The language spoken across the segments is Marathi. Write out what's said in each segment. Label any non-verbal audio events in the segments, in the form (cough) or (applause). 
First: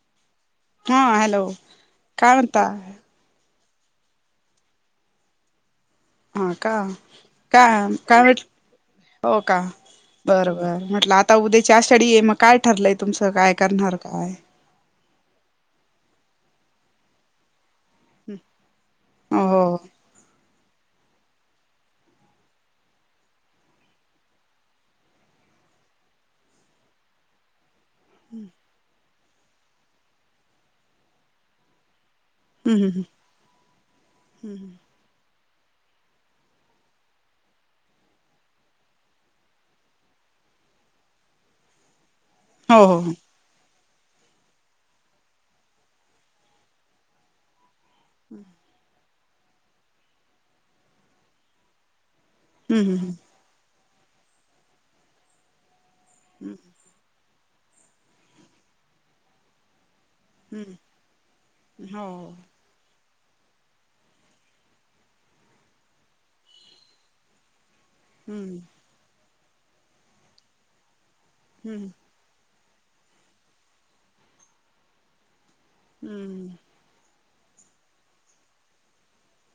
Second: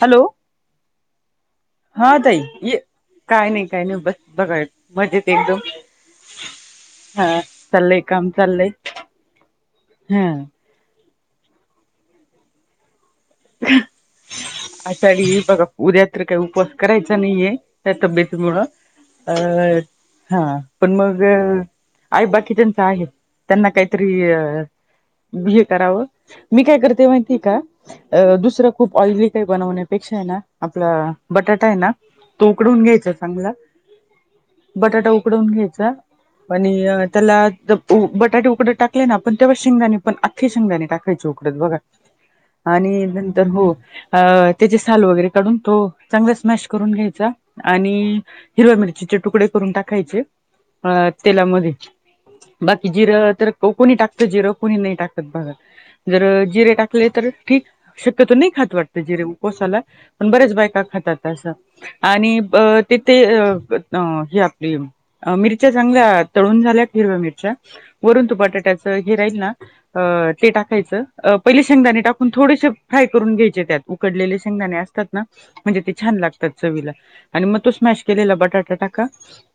हॅलो हा हॅलो हा काय तई म्हणता ये काय नाही काय नाही बस बघाय मजेत एकदम हा का हा काय चाललंय काम काय चाललंय हो का हा बर बर म्हटलं आ आता उद्याच्या आषाढ मग काय ठरलंय तुमचं काय करणार काय आषाढ येईल बघा उद्या तर काही उपवास करायचा नाहीये त्या तब्येतीमुळं अ हो हो हा पण मग आहे बाकी त्यांच आहे त्यांना काहीतरी बी हे करावं मी काय करते माहिती का अ दुसरं खूप ऑइली काही बनवण्यापेक्षा आहे ना आपला बटाटा आहे ना तो उकडून हम्म घ्यायचा चांगला हम्म बटाटा उकडून घ्यायचा आणि त्याला बटाटे उकडत टाकले ना आपण तेव्हा शेंगदाणे पण अखे शेंगदाणे टाकायची उकडत बघा ह आणि नंतर हो अ त्याचे साल वगैरे काढून तो चांगलाच मॅश करून घ्यायचा आणि हिरव्या मिरची चे तुकडे करून टाकायचे तेलामध्ये बाकी हम्म जिरं तर कोणी टाकत जिर कोणी नाही टाकत बघ जर जिरे टाक तर ठीक शक्यतो नाही खात वाटत जिरे उपवासाला पण बरच हम्म बायका खातातं असं हम्म हम्म हो हो आणि तिथे ही आपली मिरच्या चांगल्या तळून झाल्या हिरव्या मिरच्या वरून तू हम्म बटाट्याच हे राहील ना ते टाकायचं पहिले हम्म शेंगदानी टाक पण थोडेसे फ्राय करून घ्यायचे त्यात उकडलेले शेंगदाणे असतात ना म्हणजे ते छान हम्म लागतात चवीला आणि मग तो स्मॅश केलेला बटाटा टाका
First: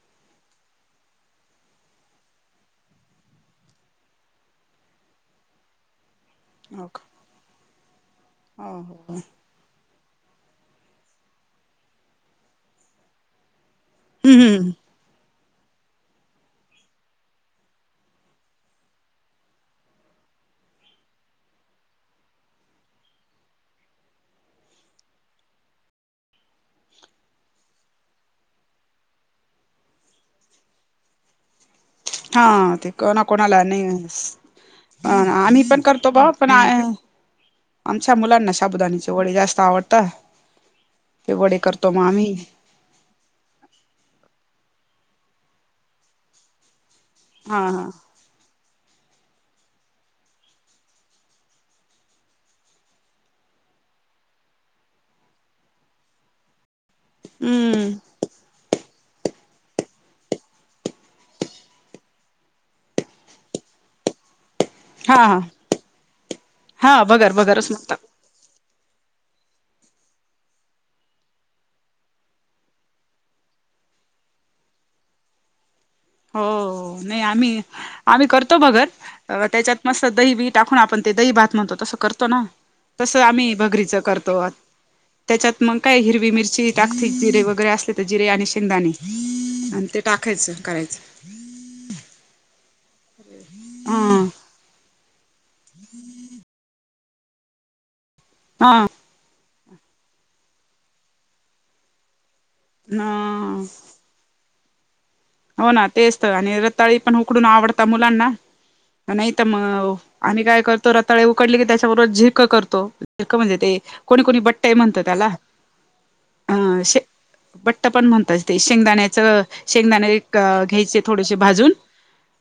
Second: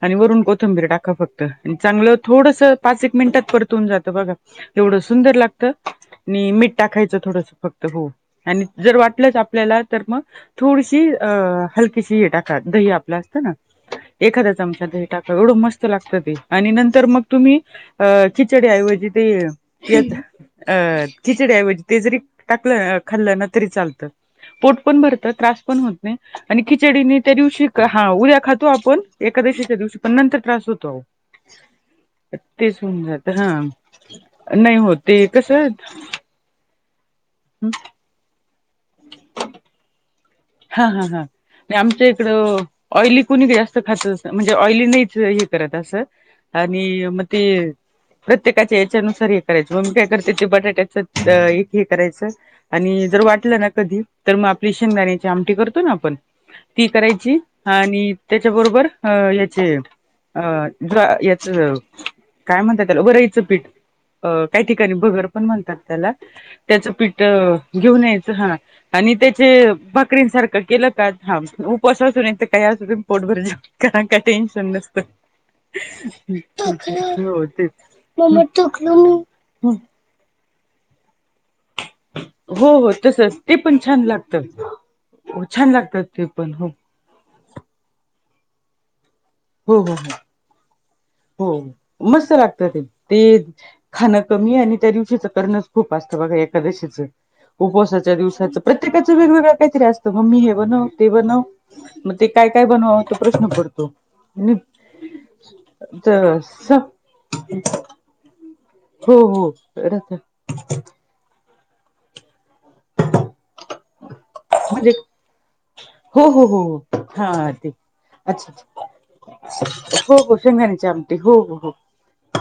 आणि वरून कोथंबीर टाका फक्त चांगलं थोडस पाच एक मिनटात परतवून जातं बघा तेवढं सुंदर लागतं आणि मीठ हो का टाकायचं थोडस फक्त हो आणि हो जर हो वाट आपल्याला तर मग थोडीशी हलकीशी हे टाका दही आपलं असत ना एखादा्या हम्म चमचात हे टाका एवढं मस्त लागतं ते आणि नंतर मग तुम्ही अ खिचडीऐवजी ते येत अ खिचडीऐवजी ते जरी टाकलं खाल्लं ना तरी चालतं पोट पण भरत त्रास पण होत नाही आणि खिचडीने त्या दिवशी हा उद्या खातो आपण एकादशीच्या दिवशी पण नंतर त्रास होतो (unintelligible) हा तेच ते होऊन कोणा जात हा कोणाला नाही नाही होत ते आम्ही पण करतो ब पण हम् आमच्या मुलांना साबुदाण्याचे वडे जास्त आवडतं हा हा हा आमच्या इकडं ऑईली कोणी जास्त खात म्हणजे ऑयली नाहीच हे करत असं आणि म ते हा हा प्रत्येकाच्या इच्छेनुसार हे करायचं मग मी काय करते ते बटाट्याचं एक हे करायचं आणि जर वाटलं ना कधी तर मग आपली शेंगदाण्याची आमटी करतो ना आपण ती करायची हम्म आणि त्याच्याबरोबर अ याचे अ ड्रा याच काय म्हणतात त्याला वरईचं पीठ अ काही ठिकाणी हा भगर हा पण म्हणतात त्याला त्याचं हा पीठ भगर भगरच म्हणतात घेऊन यायचं हा आणि त्याचे भातं क्रिम सारखं केलं का हा उपासाच नाहीतर काय असु दे पोट भरून जेव कारण का, टेन्शन नसत. हो नाही, आम्ही आम्ही मम्मा करतो भगर टोकलो त्याच्यात मी मस्त दही बिही टाकून आपण ते दही भात म्हणतो तसं करतो ना, हो हो तसं तसच आम्ही ते पण भगरीच छान करतो. लागतं हो त्याच्यात छान मंग काय लागतात ते हिरवी पण हो मिरची टाक ठिक जिरे वगैरे असले तर जिरे आणि शेंगदाणे हो आणि हो ते हो टाकायच करायच. हो मस्त लागत ते, ते खाण ह कमी आणि त्या दिवशीच करणंच खूप असत बघा, एकादशीच उपसाच्या दिवसाच हा प्रत्येकाच्या वेगवेगळ्या काहीतरी असतं, मम्मी हे बनव, ते बनव मग ते काय काय बनवावं तो प्रश्न पडतो. मी हो ना, तेच तर आणि स रताळी पण उकडून आवडता मुलांना हो नाही तर हो म आ म्हणजे आम्ही काय करतो रताळे उकडले की त्याच्याबरोबर झिरक करतो, झिरक म्हणजे ते कोणी कोणी बट्टई म्हणत त्याला हो हो अ हो शे हो हा ते बट्ट पण म्हणतात अच्छा ते शेंगदाण्याच, अच्छा शेंगदाणे हो हो शेंगदाण्याची घ्यायचे आमटी थोडेसे हो हो हो भाजून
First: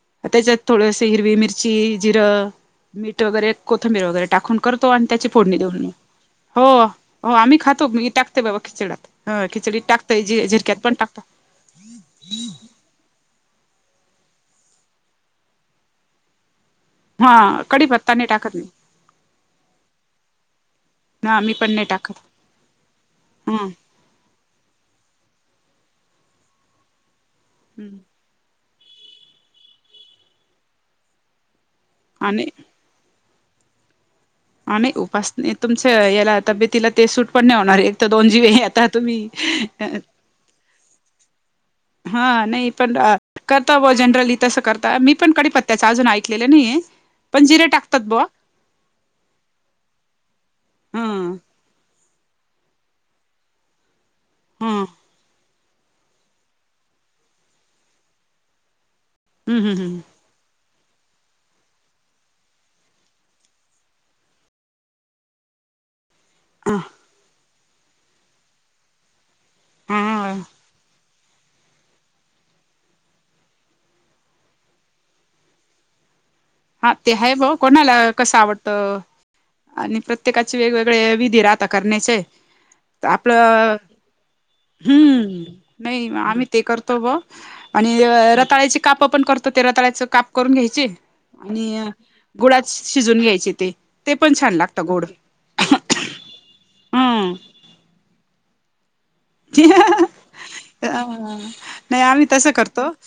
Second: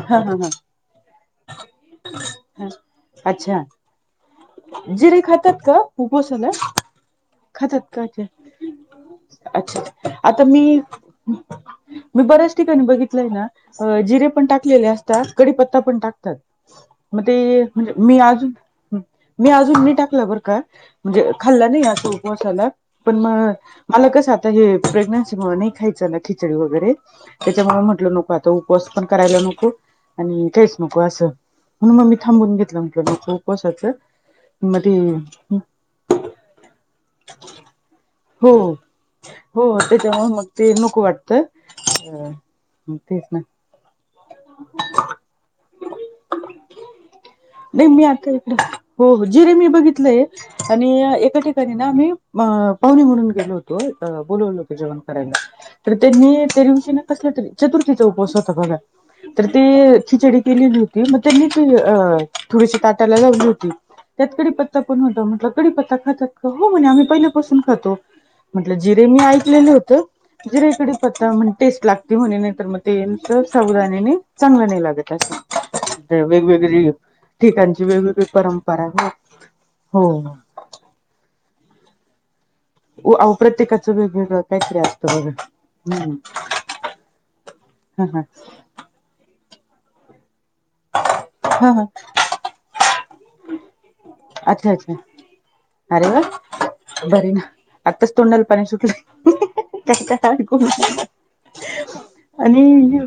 हा हा हा त्याच्यात थोडशी हिरवी मिरची, जिरं हा मीठ वगैरे अच्छा कोथंबीर वगैरे टाकून करतो आणि जिरे त्याची फोडणी खातात देऊन का मी, उपवासाला हो. हो आम्ही खातात खातो का मी अच्छा टाकते बाबा खिचड्यात ह, खिचडीत अच्छा टाकते, आता झिरक्यात मी पण टाकता. मी बऱ्याच ठिकाणी बघितलय ना अ जिरे पण टाकलेले असतात, कडीपत्ता पण टाकतात. म हा ते म्हणजे कडीपत्ता मी नाही अजून, टाकत मी मी अजून नहीं टाकलं बरं का म्हणजे हा मी पण खाल्लं नाही अ टाकत उपवासाला पण मग. हं मला कसं आता हे प्रेग्नन्सी मुळे नाही खायचं ना खिचडी वगैरे त्याच्यामुळ म्हटलं नको आत त उपवास पण करायला नको आणि काहीच नको असं. म्हणून म मी आणि थांबून घेतलं म्हटलं नको उपवासाच, म ती त याला तब्येतीला ते सूट पण नाही होणार एक तर दोन जीव हो आहे आता तुम्ही. हो त्याच्यामुळे मग ते नको वाटत. हा नाही पण अ करता बुवा जनरली तसं करता, मी पण कडीपत्त्याच अजून ऐकलेलं नाहीये. पण जिरे नाही टाकतात मी बुवा आता इकडे, हो जीरे मी बघितलंय आणि ह एका ठिक तरी ना आम्ही म पाहुणी म्हणून गेलो होतो, अ बोलवल होत जेवण ह करायला तर त्यांनी त्या दिवशी ना कसला तरी चतुर्थीचा उपवास होता बघा तर ते खिचडी केलेली होती मग त्यांनी ती अ थोडीशी ताटायला लावली होती त्यात कडीपत्ता पण होता, म्हटलं कडीपत्ता खातात? तरं हो म्हणे, आम्ही पहिल्यापासून खातो म्हटलं जिरे मी ऐकलेलं होत ह जिरे इकडे त म्हणे टेस्ट लागते म्हणे नाही तर मग ते साबुदाणा ने चांगलं नाही लागत असं. (inaudible) वेगवेगळी हा ते आहे बाव ठिकाणची कोणाला वेगवेगळी कसं आवडत परंपरा आहे. आणि हो. प्रत्येकाच चे वेगवेगळे विधी राहता करण्याचे. त अहो आपलं, प्रत्येकाचं वेगवेगळं काहीतरी असतं हम्म बघा नाही हम्म. आम्ही ते करतो बुवा. आणि हा रताळ्याचे काप पण करतो ते रताळ्याच काप करून घ्यायचे हा हा आणि हा गुळात शिजून घ्यायचे ते पण छान अच्छा लागतं अच्छा गोड अरे वा बरी ना, हम्म आत्ताच तोंडाला पाणी सुटलय. काय ऐकू मी नाही आम्ही तसं आणि करतो हे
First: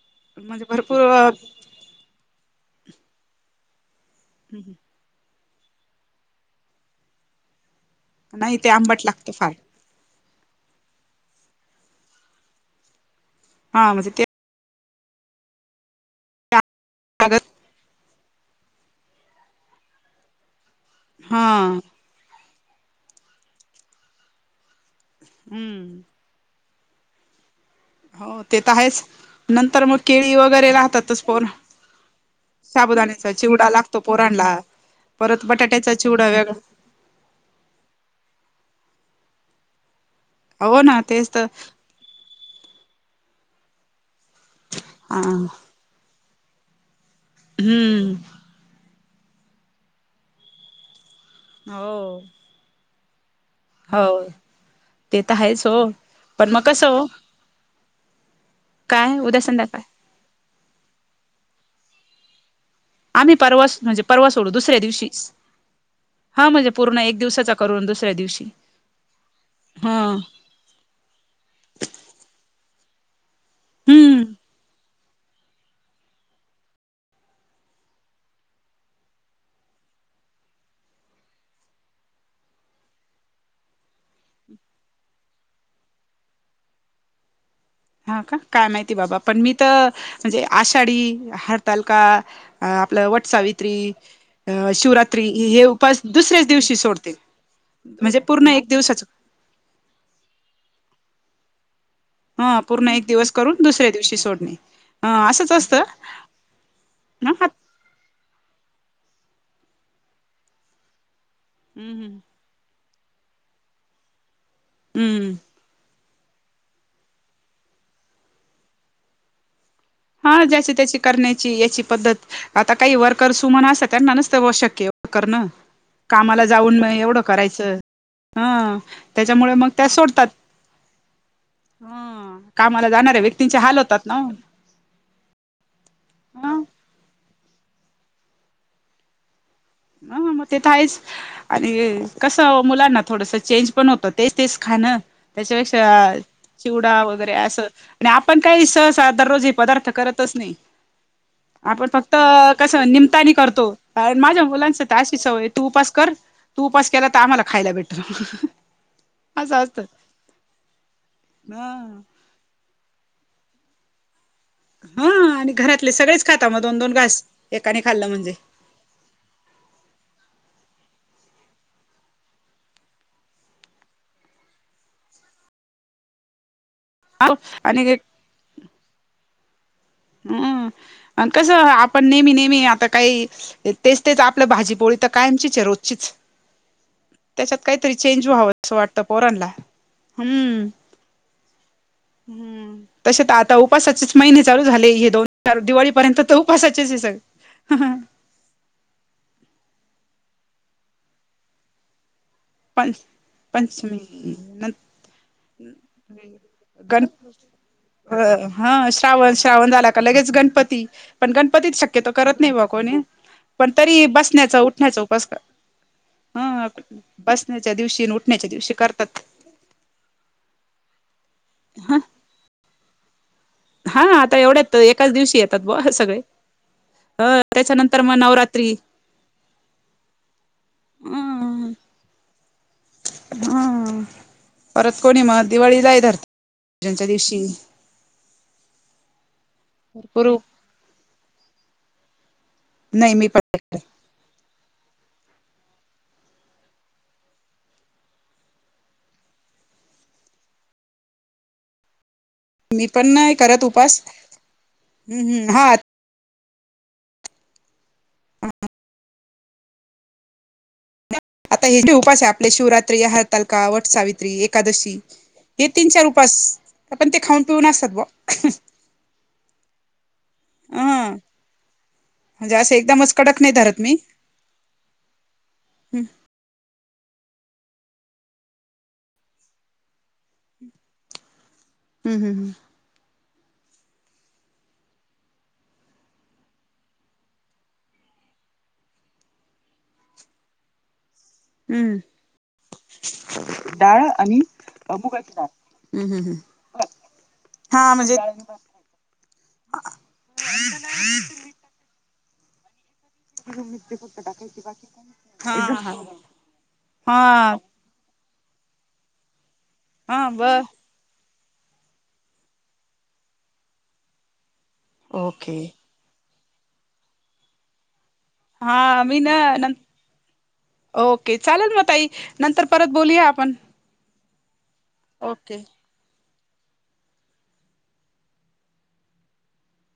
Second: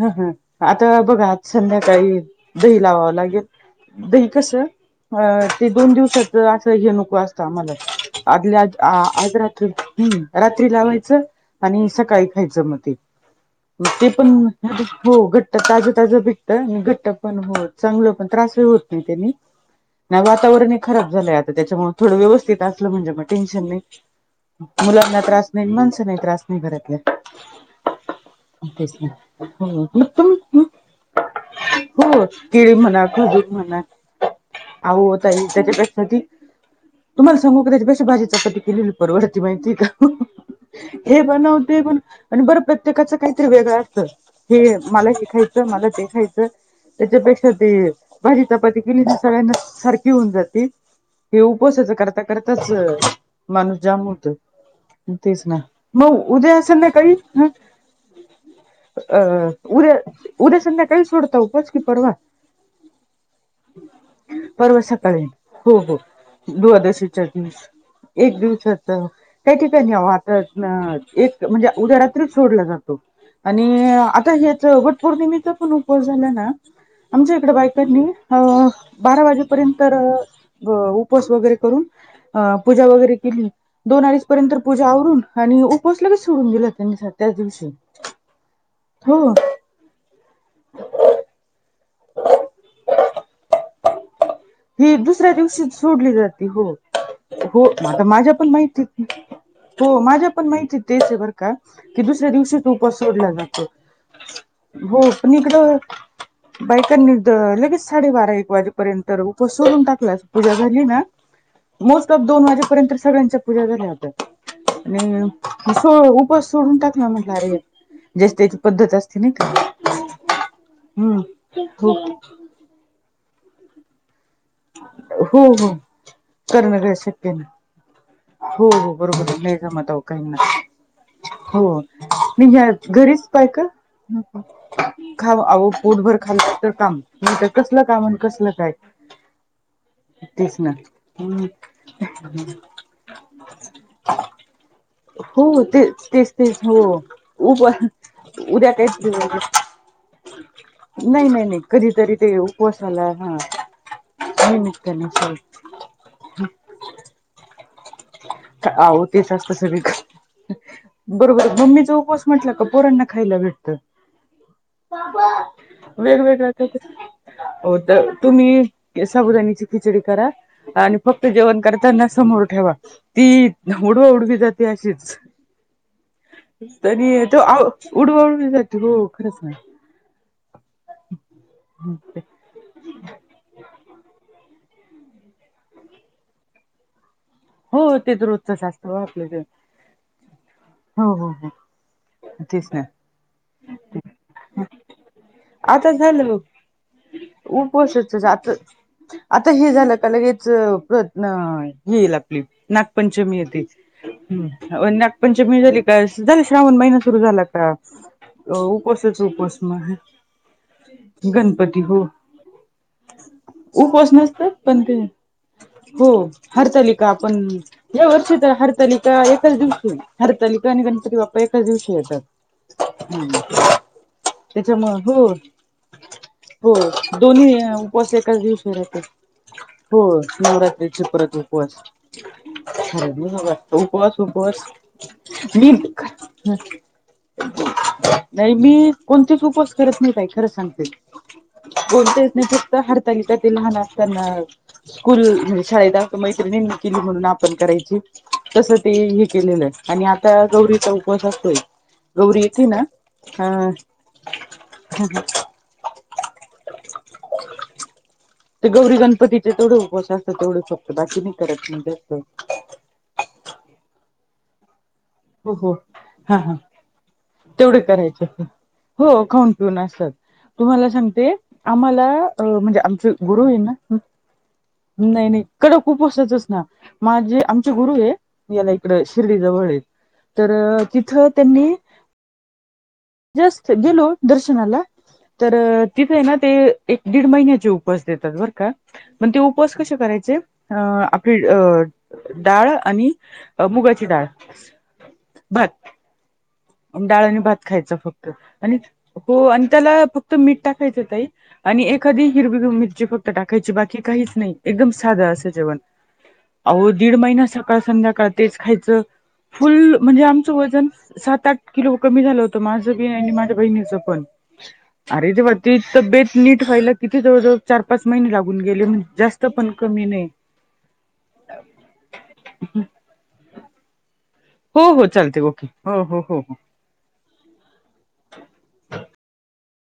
ह हा म्हणजे आता भरपूर बघा आज संध्याकाळी दही लावावं लागेल, दही कसं ह ते दोन दिवसाच असं हे नको असतं आम्हाला नाही आदल्या ते आज आंबट लागतं आज फार रात्री हम्म रात्री लावायचं आणि सकाळी खायचं मग ते, हा ते म्हणजे पण हो घट्ट ताजं ताजं भेटत आणि घट्ट पण लागत हो चांगलं पण त्रास ही होत नाही त्यांनी नाही वातावरणही खराब झालंय हा आता, त्याच्यामुळे थोडं व्यवस्थित असलं म्हणजे मग टेन्शन नाही. मुलांना त्रास नाही, माणसं हम्म नाही त्रास नाही घरातल्या. हो ते तर तेच आहेच ना नंतर हो मग तुम केळी वगैरे राहतातच पोर हो केळी म्हणा साबुदाण्याच्या खजूर चिवडा म्हणा लागतो पोरांना आहो ताई त्याच्या पेक्षा ती तुम्हाला सांगू का त्याच्या पेक्षा भाजी -चपाती केलेली परवडती माहिती का. हो ना हे तेच तर बनव ते बण आणि बरं प्रत्येकाचं काहीतरी वेगळं असतं, हे मला हा हे खायचं मला ते खायचं त्याच्यापेक्षा ते हम्म भाजी -चपाती केली तर सगळ्यांना सारखी होऊन जाते. हे उपवासच हो करता करताच माणूस जाम हो होतोय ते तर तेच ना, आहेच हो मग पण उद्या कसं हो संध्याकाळी काय अ उद्या संध्याकाळ उद्या उद्या संध्याकाळी सोडता उपवास की परवा? आम्ही परवाच म्हणजे परवा सोडू दुसऱ्या परवा सकाळी दिवशीच हो हो. हा म्हणजे पूर्ण एक द्वादशीच्या दिवसाचा करून दुसऱ्या दिवशी एक दिवशी दिवसात काही हा ठिकाणी वाहतात ना एक म्हणजे उद्या रात्री सोडला जातो आणि हम्म आता याच वटपोर्णिमेचा पण उप उपवास झाला ना आमच्या इकडे बायकांनी अं बारा वाजेपर्यंत तर उपवास वगैरे करून अ पूजा वगैरे केली दोन अडीच पर्यंत पूजा आवरून आणि उपवास लगेच सोडून गेले त्याच दिवशी हा का काय माहिती बाबा? हो पण मी तर म्हणजे आषाढी, हार तालका आपलं, वट सावित्री अ ही शिवरात्री दुसऱ्या हे दिवशी उपवास सोडली दुसऱ्याच जाते हो दिवशी सोडते. हो आता म्हणजे माझ्या पूर्ण पण एक माहितीत दिवसाच हो माझ्या पण माहिती तेच आहे बरं का की, दुसऱ्या दिवशी ह पूर्ण उपवास एक सोडला दिवस करून जातो. दुसऱ्या दिवशी सोडणे हो ह पण असंच इकडं असतं बायकांनी ना हा लगेच साडेबारा -एक वाजे पर्यंत तर उपवास सोडून टाकला, पुजा झाली ना नुसता हम्म दोन वाजेपर्यंत पूजा झाली आता अ आणि उपवास सोडून टाकला म्हटलं अरे, ज्याची -त्याची पद्धत असते नाही का. हा ज्याची त्याची करण्याची हम्म याची हो पद्धत आता काही वर्कर वुमन्स असतात त्यांना नसत बाबा शक्य एवढं हो करणं, हो कामाला जाऊन करणं न काय एवढं शक्य नाही करायचं. हो ह हो बरोबर आहे, त्याच्यामुळे नाही मग जमत त्या काही सोडतात ना. हो हा मी घ कामाला जाणाऱ्या घरीच पाय व्यक्तींचे का हाल होतात ना खा आहो पोटभर खाला ह तर काम नाही तर कसलं काम आणि कसलं काय. ह मग तेच ते तर ना आहेच हम्म आणि कसं मुलांना थोडस चेंज पण होतं तेच तेच खाणं. हो तेच त्याच्यापेक्षा तेच तेच हो चिवडा वगैरे उप असं आणि आपण काही उद्या सहसा दररोज हे काहीच पदार्थ करत नाही, नाही नाही नाही आपण कधीतरी फक्त ते कस उपवासाला निमतानी हा करतो कारण माझ्या मुलांची निमित्ताने अशी सवय आहे. तू उपास कर, तू उपास केला तर आम्हाला खायला भेटल. आहो ते जास्त असं असत सगळीकड, बरोबर हा मम्मी चा उपवास? म्हटलं का पोरांना खायला भेटतं. हा पापा. आणि घरातले सगळेच खाता वेगवेगळ मग काय दोन तर, दोन घास हो एकाने खाल्लं तर म्हणजे तुम्ही. साबुदानीची खिचडी करा आणि फक्त जेवण करताना समोर ठेवा. ती उडवा उडवी जाते अशीच. तरी तो आउ आणि उडवा उडवी जाती, हो खरंच. हम, आण कसं? आपण नेहमी नेहमी आता काही तेच तेच आपलं भाजीपोळी तर कायमचीच आहे रोजचीच. त्याच्यात हो काहीतरी ते तर चेंज व्हावं रोजचच असं असतं हो वाटतं आपलं ते पोरांना, हम्म. हो हो हो तेच हम्म ना. तसे आता उपासाचेच महिने चालू झाले हे दोन चार दिवाळीपर्यंत तर उपासाचेच हे सग उपवासच. तो जात. आता हे झालं का लगेच अ प्रतण येईल आता. पं नागपंचमी येते. पंचमी न नागपंचमी झाली का? झाला श्रावण महिना सुरु झाला. ॲप्स ह, हं श्रावण. श्रावण झाला का लगेच गणपती, पण गणपतीत शक्यतो करत नाही बा कोणी. पण तरी उपास नसतोय, बसण्याचा पण ते उठण्याचा उपास हा हरतालीका पण बसण्याच्या दिवशी या आणि वर्षी उठण्याच्या तर दिवशी हरतालीका? करतात एकाच दिवशी आहे. हरतालिका आणि गणपती बाप्पा एकाच दिवशी ह येतात. ह हा आता एवढ्यात त्याच्यामुळ एकाच हो. दिवशी येतात ब सगळे हो अ दोन्ही त्याच्यानंतर मग उपवास एकाच नवरात्री दिवशीवर येतात. हो नवरात्रीचे अ परत उपवास. होय म हा उपवास उपवास. परत कोणी मग मी दिवाळीला येधरत. नाही मी कोणतेच उपवास करत नाही ताई, भरपूर खरं सांगते. बोलता येत नाही फक्त नाही मी हरतालिका तेन पण म्हणा. त्यांना स्कूल म्हणजे शाळेेत दाखव मैत्रिणींना केली म्हणून आपण करायची. तस ते हे केलेलं आहे आणि आता गौरीचा उपवास असतोय. गौरी. येते ना मी पण नाही करत हा उपास, हम हम्म हा. ते गौरी गणपतीचे तेवढं उपवास असतात, तेवढंच फक्त बाकी नाही काही आता हे जे उपास आहे. आपले शिवरात्री, हरतालिका, वटसावित्री, एकादशी. हो हे हो. तीन चार हा उपास हा आपण ते खाऊन पिऊन तेवढे असतात करायचे बुवा. हो खाऊन पिऊन असतात. तुम्हाला हा सांगते आम्हाला अ असं म्हणजे आमचे एकदमच कडक गुरु नाही आहे ना? धरत मी हम नाही, नाही कडक हम्म उपवासाचच? ना. माझे आमचे गुरु आहे, याला इकडं शिर्डी जवळ आहेत. तर तिथं त्यांनी? हम् हम् हम. जस्ट गेलो दर्शनाला तर तिथे ना ते एक दीड महिन्याचे उपवास देतात बरं का? मग ते उपवास कसे करायचे? आ अप अ हम्म हम्म डाळ आणि मुंगाची डाळ, भात! हम् हम हं. डाळ आणि भात खायच फक्त, आणि हो आणि त्याला फक्त मिठ टाकायचं ताई आणि एखादी हिरवी मिरची फ टाकायची बाकी काहीच नाही एकदम साधं असं जेवण, अहो दीड महिना हा सकाळ संध्याकाळ तेच खायचं, फुल म्हणजे हा आमचं बर वजन सात, आठ किलो कमी झालं होत माझं बी आणि माझ्या बहिणीच पण, अरे तेव्हा ओके ती तब्येत नीट व्हायला किती जवळ जवळ चार पाच महिने लाग हा मी न न ओके चालेल मग ताई नंतर परत बोलूया आपण. हो हो चालते ओके, हो हो हो हो.